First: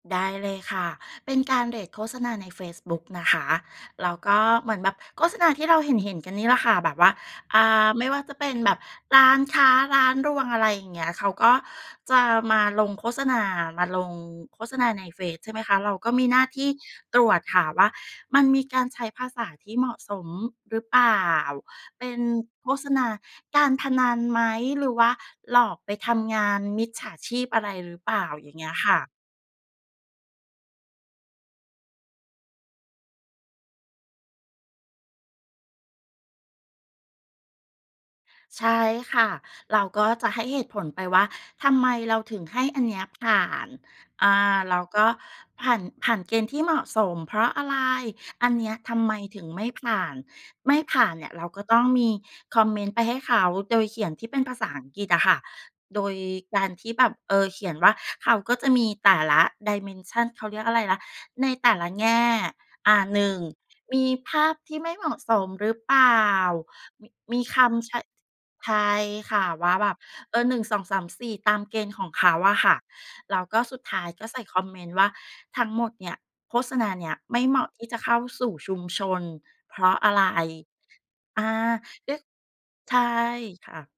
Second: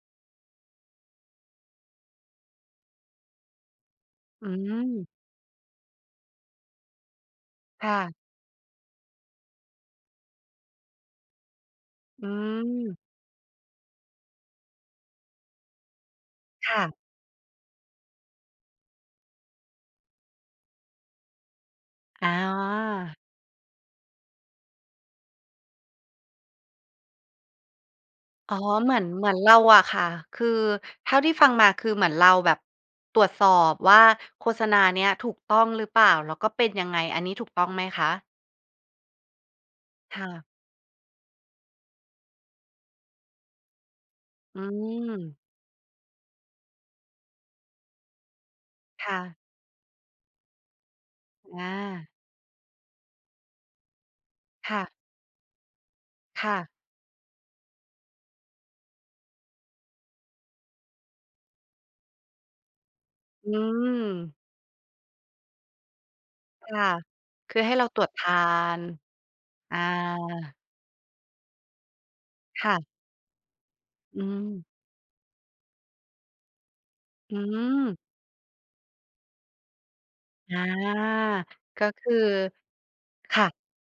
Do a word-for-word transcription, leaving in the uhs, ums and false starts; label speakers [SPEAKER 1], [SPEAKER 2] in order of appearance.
[SPEAKER 1] ได้เลยค่ะ เป็นการเรตโฆษณาในเฟซบุ๊กนะคะ แล้วก็
[SPEAKER 2] อื
[SPEAKER 1] เหมือนแบบ
[SPEAKER 2] ม
[SPEAKER 1] โฆษณาที่เราเห็น ๆ กันนี่แหละค่ะ แบบว่า อ่
[SPEAKER 2] ค
[SPEAKER 1] า
[SPEAKER 2] ่
[SPEAKER 1] ไม่
[SPEAKER 2] ะ
[SPEAKER 1] ว่าจะเป็นแบบ ร้านค้า ร้านรวง อะไรอย่างเงี้ย เขาก็จะ
[SPEAKER 2] อื
[SPEAKER 1] มาลง
[SPEAKER 2] ม
[SPEAKER 1] โฆษณา มาลงโฆษณาใน เฟซใช่ไหมคะ เราก็มีหน้าที่
[SPEAKER 2] ค่ะ
[SPEAKER 1] ตรวจค่ะ ว่ามันมีการใช้ภาษาที่เหมาะสมหรือเปล่า เป็น
[SPEAKER 2] อ๋
[SPEAKER 1] โฆษณา
[SPEAKER 2] อ
[SPEAKER 1] การพนันไหม หรือว่าหลอกไปทำงานมิจฉาชีพอะไรหรือเปล่า อย
[SPEAKER 2] อ
[SPEAKER 1] ่
[SPEAKER 2] ๋อ
[SPEAKER 1] างเงี้ย
[SPEAKER 2] เ
[SPEAKER 1] ค
[SPEAKER 2] หม
[SPEAKER 1] ่
[SPEAKER 2] ือ
[SPEAKER 1] ะ
[SPEAKER 2] น เหมือนเราอะค่ะ คือเท่าที่ฟังมาคือเหมือนเราแบบตรวจสอบว่าโฆษณานี้ถูกต้องหรือเปล่า แล้วก็เป็นยังไง อันนี้ถูกต้องไหมคะ?
[SPEAKER 1] ใช่ค่ะ เราก็
[SPEAKER 2] ค
[SPEAKER 1] จ
[SPEAKER 2] ่
[SPEAKER 1] ะให
[SPEAKER 2] ะ
[SPEAKER 1] ้เหตุผลไปว่า ทำไมเราถึงให้อันนี้ผ่าน อ่า
[SPEAKER 2] อื
[SPEAKER 1] เราก็
[SPEAKER 2] ม
[SPEAKER 1] ผ่าน ผ่านเกณฑ์ที่เหมาะสมเพราะอะไร อันเนี้ยทำ
[SPEAKER 2] ค
[SPEAKER 1] ไม
[SPEAKER 2] ่ะ
[SPEAKER 1] ถึงไม่ผ่าน ไม่ผ่านเนี่ยเรา
[SPEAKER 2] อ
[SPEAKER 1] ก็ต้องม
[SPEAKER 2] า
[SPEAKER 1] ีคอมเมนต์ไปให้เขา โดยเขียนที่เป็นภาษา
[SPEAKER 2] ค่
[SPEAKER 1] อัง
[SPEAKER 2] ะ
[SPEAKER 1] กฤษอะค่ะ โดย
[SPEAKER 2] ค่
[SPEAKER 1] ก
[SPEAKER 2] ะ
[SPEAKER 1] ารที่แบบ เอ่อ เขียนว่าเขาก็จะมีแต่ละ dimension เขาเรียกอะไรนะ ในแต่ละแง่ อ่า หนึ่ง
[SPEAKER 2] อื
[SPEAKER 1] มีภ
[SPEAKER 2] ม
[SPEAKER 1] าพที่ไม่เหมาะสมหรือเปล่า
[SPEAKER 2] ค่ะ
[SPEAKER 1] ม มี
[SPEAKER 2] ค
[SPEAKER 1] ค
[SPEAKER 2] ือให้เรา
[SPEAKER 1] ำใช
[SPEAKER 2] ต
[SPEAKER 1] ้
[SPEAKER 2] รวจทา
[SPEAKER 1] ใช
[SPEAKER 2] น
[SPEAKER 1] ่ค่ะ ว่
[SPEAKER 2] อ
[SPEAKER 1] า
[SPEAKER 2] า
[SPEAKER 1] แบบ เออ หนึ่งสองสามสี่ ตามเกณฑ์ของเขาอะ
[SPEAKER 2] ค
[SPEAKER 1] ค
[SPEAKER 2] ่
[SPEAKER 1] ่ะ
[SPEAKER 2] ะ
[SPEAKER 1] แล้วก็สุดท้าย
[SPEAKER 2] อื
[SPEAKER 1] ก็ใส่คอ
[SPEAKER 2] ม
[SPEAKER 1] มเมนต์ว่า ทั้งหมดเนี่ย โฆษณาเนี่ย
[SPEAKER 2] อ
[SPEAKER 1] ไ
[SPEAKER 2] ื
[SPEAKER 1] ม่เหมาะที่
[SPEAKER 2] ม
[SPEAKER 1] จะเข้าสู่ชุมชนเพราะอะไร
[SPEAKER 2] อา
[SPEAKER 1] อ่า
[SPEAKER 2] ก็ค
[SPEAKER 1] ได
[SPEAKER 2] ือ
[SPEAKER 1] ้ ใช่
[SPEAKER 2] ค่ะ
[SPEAKER 1] ค่ะ